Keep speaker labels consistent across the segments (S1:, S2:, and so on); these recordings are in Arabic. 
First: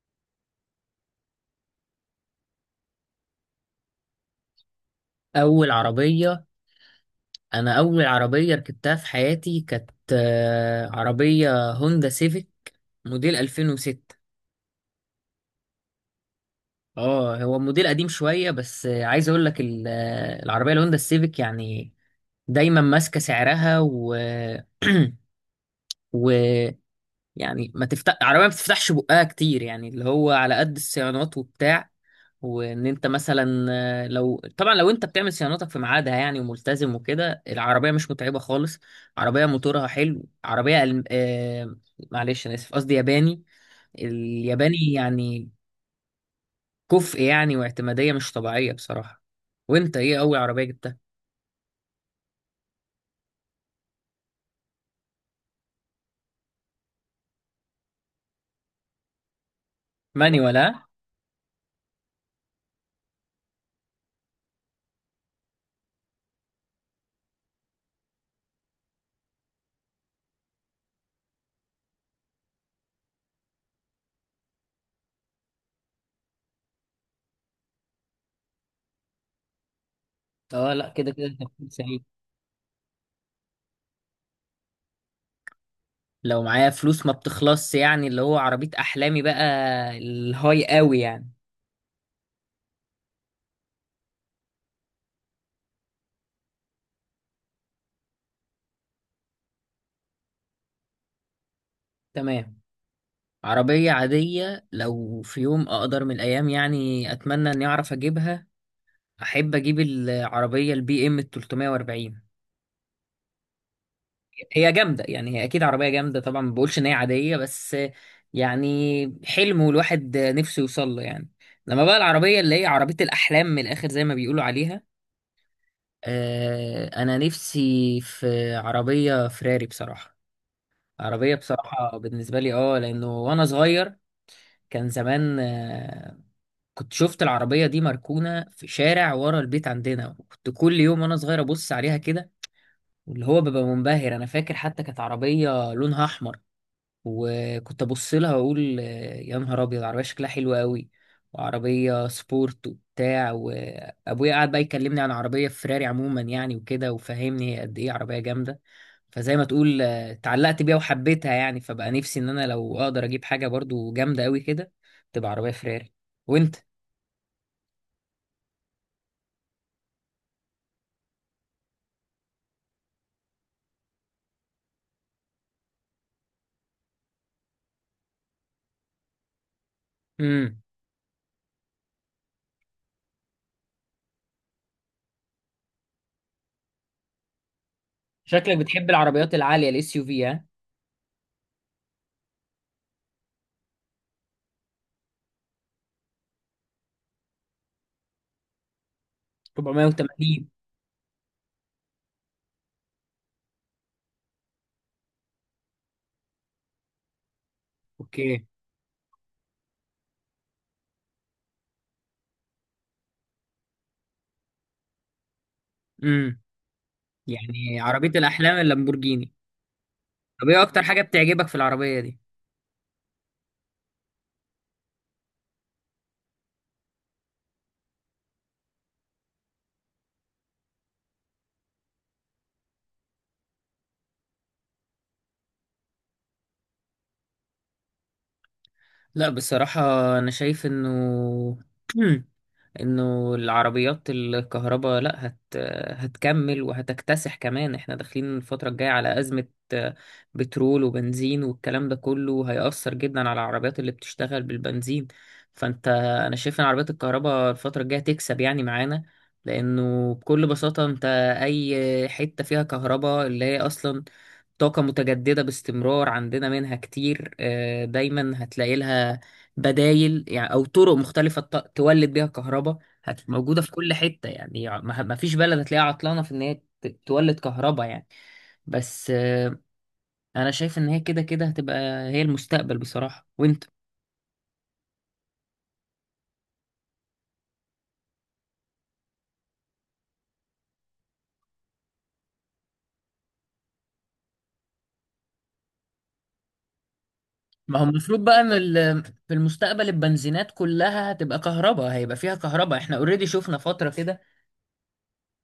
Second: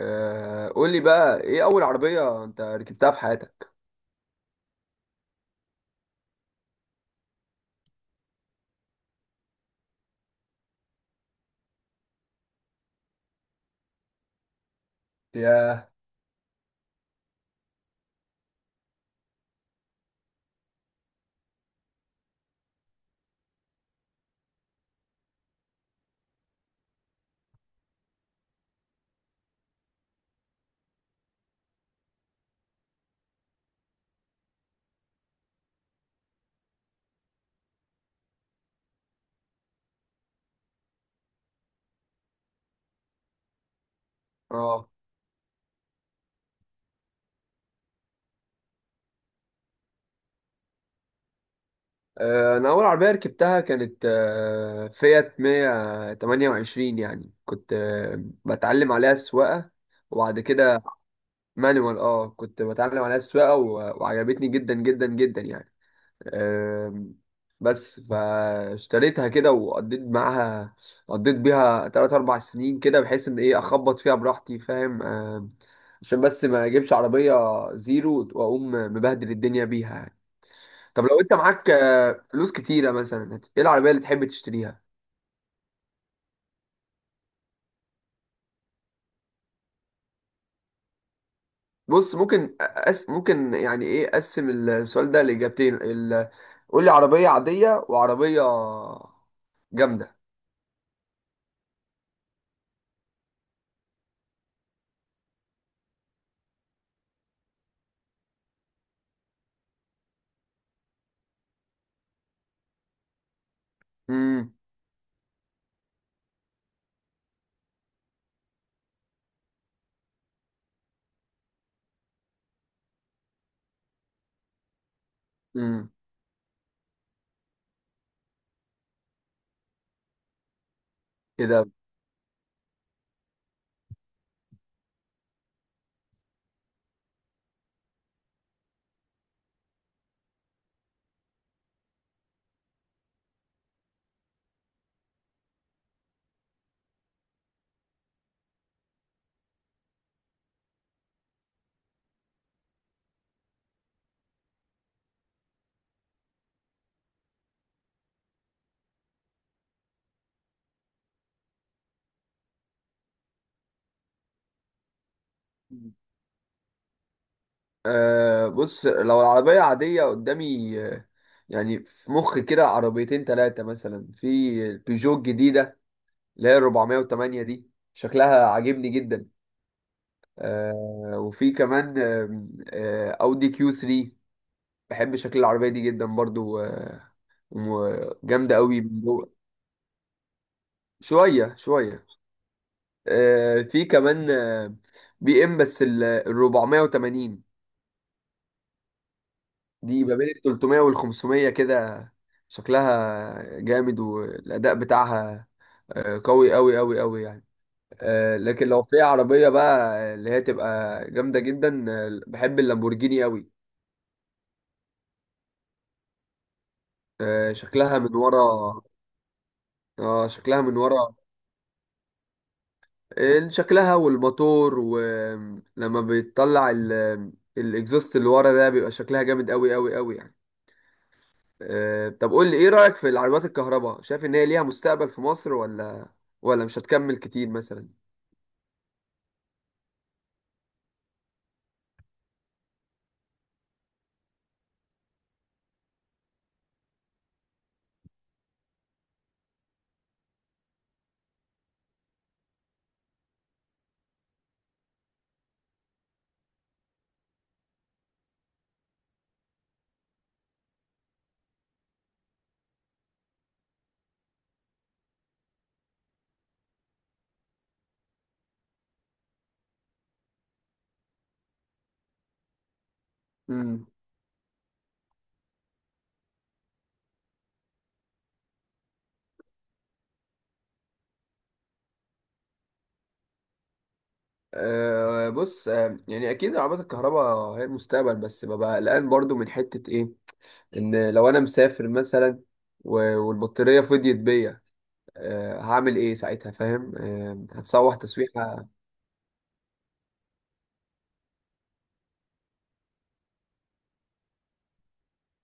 S1: قول لي بقى، ايه اول عربية انت ركبتها في حياتك؟
S2: اول عربيه انا اول عربيه ركبتها في حياتي كانت عربيه هوندا سيفيك موديل 2006.
S1: ياه.
S2: اه هو موديل قديم شويه، بس عايز اقول لك العربيه الهوندا السيفيك، يعني دايما ماسكه سعرها، و و يعني ما تفتح عربيه، ما بتفتحش بقها كتير، يعني اللي هو على قد الصيانات وبتاع. وان انت مثلا لو انت بتعمل صيانتك في ميعادها، يعني وملتزم وكده، العربيه مش متعبه خالص. عربيه موتورها حلو، عربيه معلش، انا اسف، قصدي ياباني.
S1: اه.
S2: الياباني يعني كفء، يعني، واعتماديه مش طبيعيه بصراحه. وانت ايه اول عربيه جبتها؟
S1: انا اول عربية ركبتها كانت فيات 128، يعني كنت بتعلم عليها السواقة وبعد
S2: مانيوال،
S1: كده.
S2: ها؟
S1: مانوال. اه، كنت بتعلم عليها السواقة وعجبتني جدا جدا جدا يعني. آم، بس فاشتريتها كده وقضيت معاها. قضيت بيها تلات أربع سنين كده، بحيث إن إيه أخبط فيها براحتي، فاهم؟ عشان بس ما أجيبش عربية زيرو وأقوم مبهدل الدنيا بيها يعني.
S2: اه، لا،
S1: طب
S2: كده
S1: لو
S2: كده
S1: أنت
S2: تفكير
S1: معاك
S2: سليم.
S1: فلوس كتيرة مثلا، إيه العربية اللي تحب تشتريها؟
S2: لو معايا فلوس ما بتخلصش، يعني اللي هو عربيه احلامي بقى، الهاي قوي يعني.
S1: بص، ممكن، يعني إيه، أقسم السؤال ده لإجابتين. قول لي عربية عادية وعربية جامدة.
S2: تمام. عربية عادية، لو في يوم أقدر من الأيام، يعني أتمنى إني أعرف أجيبها، أحب أجيب العربية البي إم 340.
S1: امم.
S2: هي جامدة يعني، هي أكيد عربية جامدة طبعا، ما بقولش إن هي عادية، بس يعني حلم، والواحد نفسه يوصل له يعني. لما بقى العربية اللي هي عربية الأحلام من الآخر، زي ما بيقولوا عليها،
S1: امم.
S2: أنا نفسي في عربية فراري بصراحة. عربية
S1: كده.
S2: بصراحة بالنسبة لي، لأنه وأنا صغير كان زمان كنت شفت العربية دي مركونة في شارع ورا البيت عندنا، وكنت كل يوم وأنا صغير أبص عليها كده، واللي هو ببقى منبهر. أنا فاكر حتى كانت عربية لونها أحمر، وكنت أبص لها وأقول يا نهار أبيض، عربية شكلها حلو قوي وعربية سبورت وبتاع. وأبويا قعد بقى يكلمني عن عربية فراري عموما يعني، وكده، وفهمني هي قد إيه عربية جامدة. فزي ما تقول اتعلقت بيها وحبيتها يعني، فبقى نفسي إن أنا لو أقدر أجيب حاجة برضو جامدة قوي كده، تبقى عربية فراري. وأنت؟
S1: أه، بص. لو العربية عادية قدامي، يعني في مخ كده عربيتين تلاتة مثلا. في البيجو الجديدة اللي هي 408، دي شكلها عاجبني جدا. أه، وفي كمان أودي كيو 3. بحب شكل العربية دي جدا برضو، وجامدة
S2: شكلك
S1: قوي
S2: بتحب
S1: من جوه.
S2: العربيات العالية، الـ SUV، ها؟
S1: شوية شوية. أه، في كمان بي ام، بس ال 480. دي ما بين ال
S2: 480.
S1: 300 وال 500 كده. شكلها جامد والأداء بتاعها قوي قوي قوي قوي يعني.
S2: اوكي.
S1: لكن لو في عربية بقى اللي هي تبقى جامدة جدا، بحب اللامبورجيني قوي.
S2: امم. يعني
S1: شكلها
S2: عربية
S1: من
S2: الأحلام
S1: ورا.
S2: اللامبورجيني.
S1: اه،
S2: طب
S1: شكلها
S2: ايه
S1: من
S2: أكتر حاجة
S1: ورا.
S2: بتعجبك في العربية دي؟
S1: شكلها والموتور، ولما بيطلع الاكزوست اللي ورا ده، بيبقى شكلها جامد قوي قوي قوي. طب قول لي، ايه رأيك في العربيات الكهرباء؟ شايف ان هي ليها مستقبل في مصر، ولا مش هتكمل كتير مثلا؟
S2: لا بصراحة، أنا شايف إنه انه العربيات الكهرباء، لا هتكمل وهتكتسح كمان. احنا داخلين الفترة الجاية على أزمة آه، بترول وبنزين، والكلام ده كله هيأثر جدا على العربيات اللي بتشتغل بالبنزين. فانت انا شايف ان عربيات الكهرباء الفترة الجاية تكسب يعني معانا، لانه بكل بساطة انت، اي حتة فيها كهرباء اللي هي اصلا طاقة متجددة باستمرار، عندنا منها كتير، دايما هتلاقي لها بدايل، يعني أو طرق مختلفة تولد بيها كهرباء. موجودة في
S1: امم.
S2: كل حتة يعني، ما فيش بلد هتلاقيها عطلانة في إن هي تولد كهرباء يعني. بس أنا شايف إن هي كده كده هتبقى هي المستقبل بصراحة. وأنت؟
S1: أه، بص. يعني اكيد العربيات الكهرباء هي المستقبل، بس ببقى قلقان برضو من حتة ايه. ان لو انا مسافر مثلا والبطارية فضيت بيا، أه هعمل ايه ساعتها؟ فاهم؟ أه،
S2: ما هو
S1: هتسوح
S2: المفروض بقى ان
S1: تسويحة.
S2: في المستقبل البنزينات كلها هتبقى كهرباء، هيبقى فيها كهرباء. احنا اوريدي شفنا فترة كده،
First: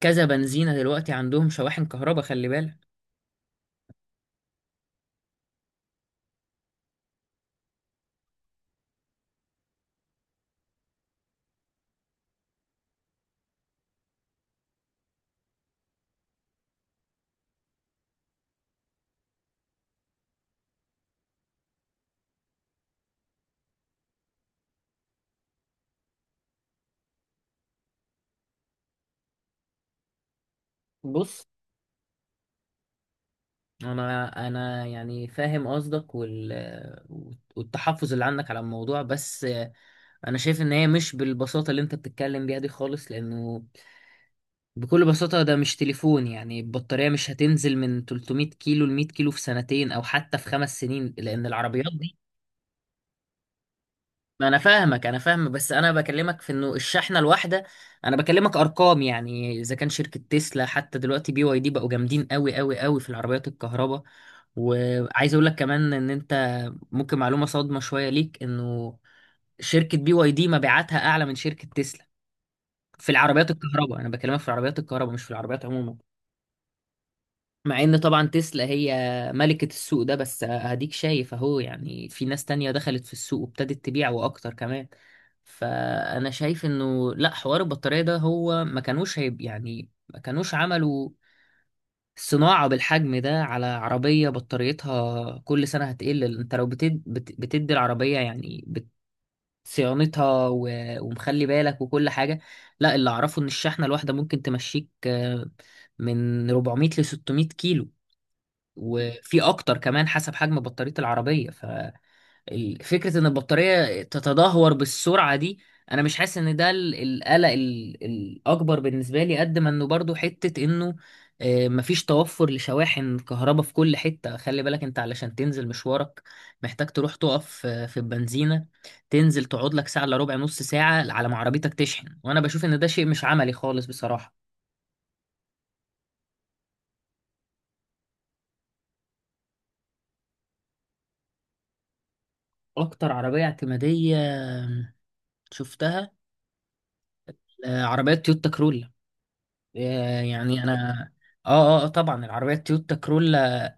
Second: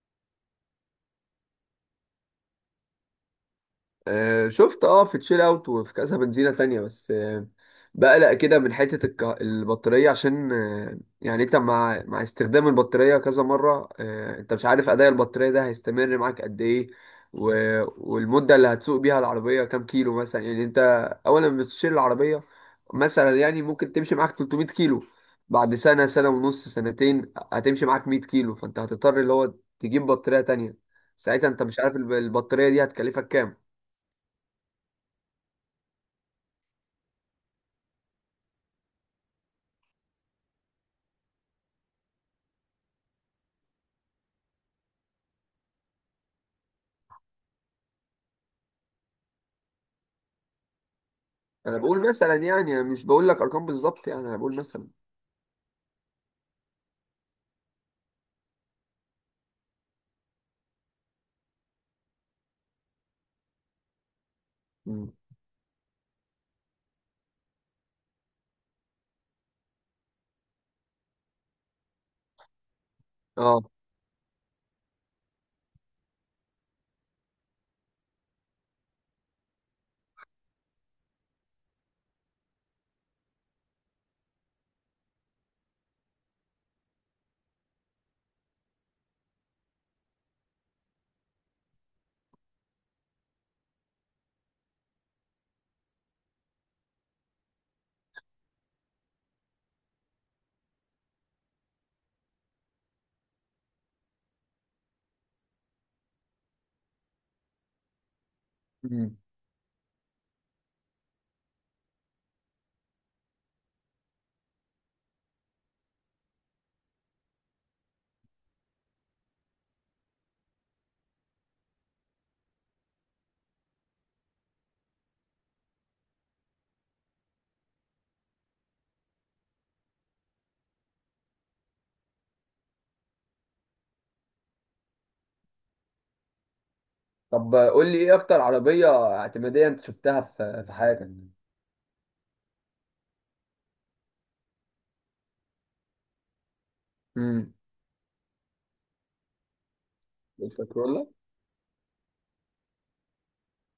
S2: كذا بنزينة دلوقتي عندهم شواحن كهرباء، خلي بالك.
S1: شفت، اه، في تشيل اوت وفي كذا بنزينة تانية. بس بقلق كده من حتة البطارية. عشان يعني انت مع استخدام البطارية كذا مرة، انت مش عارف اداء البطارية ده هيستمر معاك قد ايه. و... والمدة اللي هتسوق بيها العربية كام كيلو مثلا، يعني انت اول ما بتشيل العربية مثلا، يعني ممكن تمشي معاك 300 كيلو. بعد سنة، سنة ونص، سنتين، هتمشي معاك 100 كيلو، فانت هتضطر اللي هو تجيب بطارية تانية.
S2: بص،
S1: ساعتها انت مش عارف البطارية دي هتكلفك كام.
S2: انا يعني فاهم قصدك والتحفظ اللي عندك على الموضوع، بس انا شايف ان هي مش بالبساطه اللي انت بتتكلم بيها دي خالص، لانه بكل بساطه ده مش تليفون يعني. البطاريه مش هتنزل من 300 كيلو ل 100 كيلو في 2 سنين، او حتى في 5 سنين، لان
S1: انا
S2: العربيات،
S1: بقول مثلا، يعني مش بقول لك ارقام بالظبط، يعني انا
S2: ما
S1: بقول
S2: انا
S1: مثلا.
S2: فاهمك، انا فاهم، بس انا بكلمك في انه الشحنه الواحده، انا بكلمك ارقام يعني. اذا كان شركه تسلا حتى دلوقتي، BYD بقوا جامدين قوي قوي قوي في العربيات الكهرباء.
S1: مم.
S2: وعايز اقول لك كمان ان انت، ممكن معلومه صادمه شويه ليك، انه شركه بي واي دي مبيعاتها اعلى من شركه تسلا في العربيات
S1: اه.
S2: الكهرباء. انا بكلمك في العربيات الكهرباء، مش في العربيات عموما. مع ان طبعا تسلا هي ملكة السوق ده، بس هديك شايف اهو، يعني في ناس تانية دخلت في السوق وابتدت تبيع، واكتر كمان. فانا شايف انه لا، حوار البطارية ده هو ما كانوش عملوا صناعة بالحجم ده على عربية بطاريتها كل سنة هتقل. انت لو بتدي العربية، يعني صيانتها و... ومخلي بالك وكل حاجة. لا، اللي اعرفه ان الشحنة الواحدة ممكن تمشيك من 400 ل 600 كيلو،
S1: مم.
S2: وفي اكتر كمان حسب حجم بطارية العربية. ففكرة ان البطارية تتدهور بالسرعة دي، انا مش حاسس ان ده القلق الاكبر بالنسبة لي، قد ما انه برضو حتة انه مفيش توفر لشواحن كهرباء في كل حتة. خلي بالك، انت علشان تنزل مشوارك محتاج تروح تقف في البنزينة، تنزل تقعد لك ساعة الا ربع، نص ساعة، على ما عربيتك تشحن، وانا بشوف ان ده شيء مش عملي خالص بصراحة.
S1: طب قول لي ايه اكتر عربية اعتمادية انت شفتها في حياتك؟
S2: اكتر عربية اعتمادية شفتها
S1: امم.
S2: عربيات تويوتا كرولا، يعني انا،
S1: الكورولا.
S2: اه، طبعا العربيات تويوتا كرولا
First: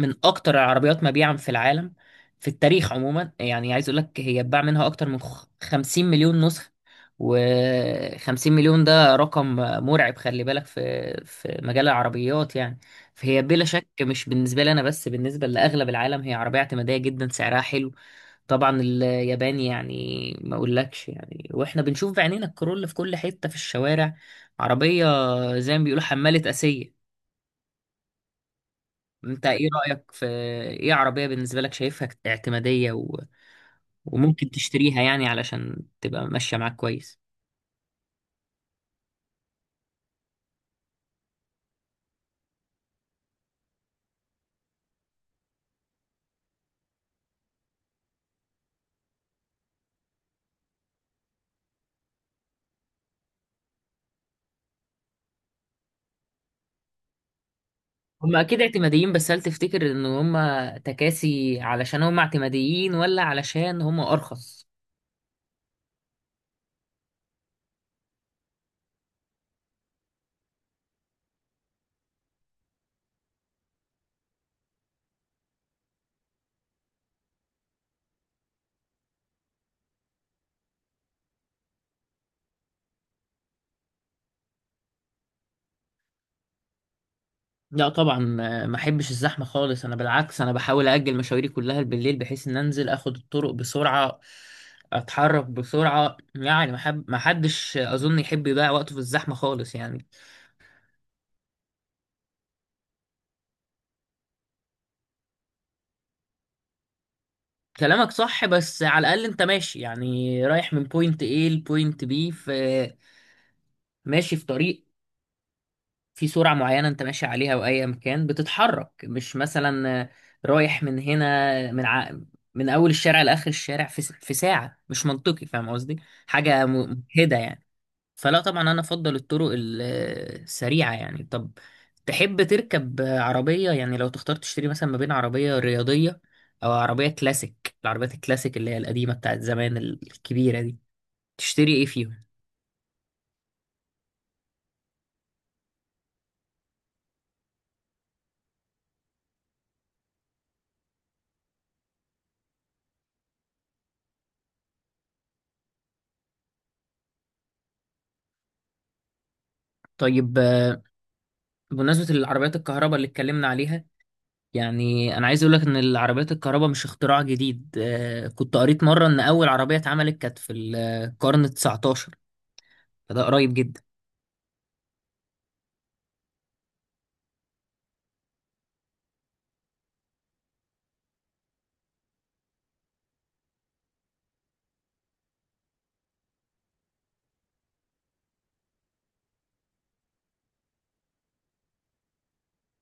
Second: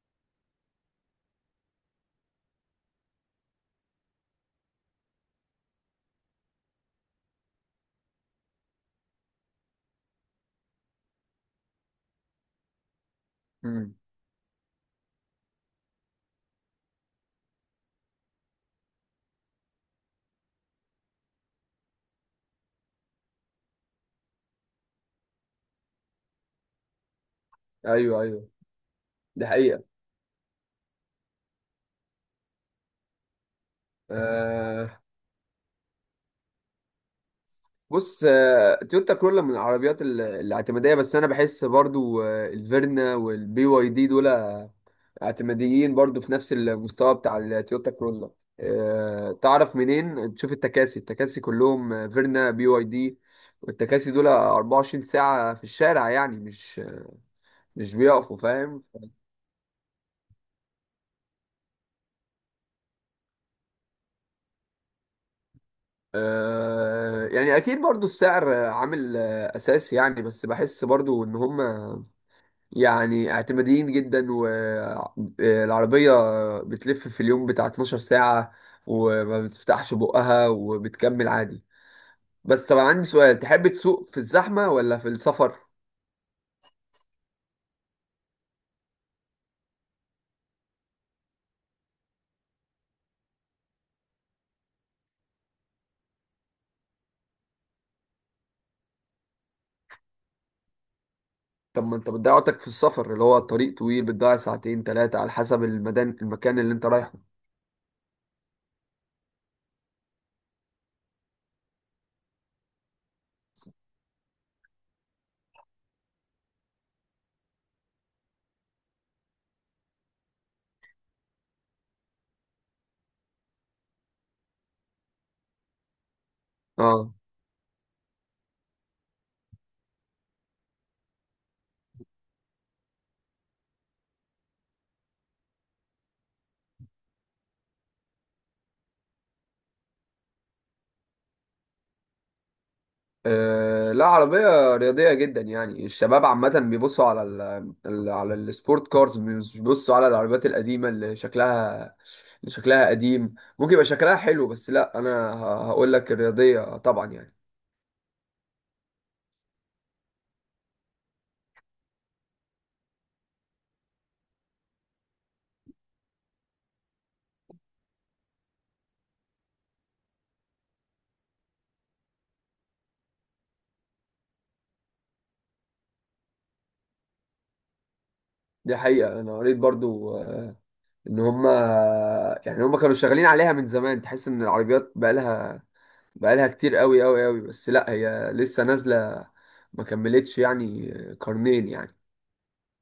S2: من اكتر العربيات مبيعا في العالم، في التاريخ عموما. يعني عايز اقول لك هي اتباع منها اكتر من 50 مليون نسخة، و50 مليون ده رقم مرعب، خلي بالك، في مجال العربيات يعني. فهي بلا شك،
S1: امم.
S2: مش بالنسبة لي انا بس، بالنسبة لاغلب العالم، هي عربية اعتمادية جدا، سعرها حلو، طبعا، اليابان يعني، ما اقولكش يعني. واحنا بنشوف بعينينا الكرول في كل حتة في الشوارع، عربية زي ما بيقولوا حمالة آسية.
S1: ايوه، ايوه.
S2: انت
S1: دي
S2: ايه
S1: حقيقة.
S2: رأيك في ايه عربية بالنسبة لك شايفها اعتمادية و... وممكن تشتريها يعني علشان تبقى ماشية معاك كويس؟
S1: بص، تويوتا كرولا من العربيات الاعتمادية، بس أنا بحس برضو الفيرنا والبي واي دي دول اعتماديين برضو في نفس المستوى بتاع التويوتا كرولا. تعرف منين؟ تشوف التكاسي. كلهم فيرنا، بي واي دي. والتكاسي دول 24 ساعة في الشارع، يعني مش
S2: هم
S1: بيقفوا،
S2: اكيد
S1: فاهم؟
S2: اعتماديين، بس هل تفتكر ان هم تكاسي علشان هم اعتماديين، ولا علشان هم ارخص؟
S1: يعني أكيد برضو السعر عامل أساسي يعني، بس بحس برضو إن هم يعني اعتماديين جدا، والعربية بتلف في اليوم بتاع 12 ساعة وما بتفتحش بقها وبتكمل عادي. بس طب أنا عندي سؤال، تحب تسوق في الزحمة ولا في السفر؟
S2: لا طبعا، ما احبش الزحمه خالص. انا بالعكس، انا بحاول اجل مشاويري كلها بالليل، بحيث ان انزل اخد الطرق بسرعه، اتحرك بسرعه يعني. ما حدش اظن يحب يضيع وقته في الزحمه خالص يعني.
S1: طب ما انت بتضيع وقتك في السفر، اللي هو الطريق طويل، بتضيع ساعتين تلاتة على حسب المكان اللي انت رايحه.
S2: كلامك صح، بس على الاقل انت ماشي، يعني رايح من بوينت A لبوينت B، ماشي في طريق، في سرعة معينة انت ماشي عليها، واي مكان بتتحرك، مش مثلا رايح من هنا، من اول الشارع لاخر الشارع في ساعة، مش منطقي، فاهم قصدي؟ حاجة
S1: اه،
S2: مجهدة يعني. فلا طبعا انا افضل الطرق السريعة يعني. طب، تحب تركب عربية، يعني لو تختار تشتري مثلا ما بين عربية رياضية او عربية كلاسيك، العربيات الكلاسيك اللي هي القديمة بتاعت زمان، الكبيرة دي، تشتري ايه فيهم؟
S1: لا، عربية رياضية جدا. يعني الشباب عامة بيبصوا على على السبورت كارز، مش بيبصوا على العربيات القديمة اللي شكلها، اللي شكلها قديم، ممكن يبقى شكلها حلو، بس لا، أنا هقول لك الرياضية طبعا يعني.
S2: طيب، بمناسبة العربيات الكهرباء اللي اتكلمنا عليها، يعني انا عايز اقول لك ان العربيات الكهرباء مش اختراع جديد. كنت قريت مره ان اول عربيه اتعملت كانت في القرن 19، فده قريب جدا.
S1: دي حقيقة. أنا قريت برضو إن هما يعني هما كانوا شغالين عليها من زمان. تحس إن العربيات بقالها كتير قوي قوي قوي، بس لا هي لسه نازلة، ما كملتش يعني قرنين يعني.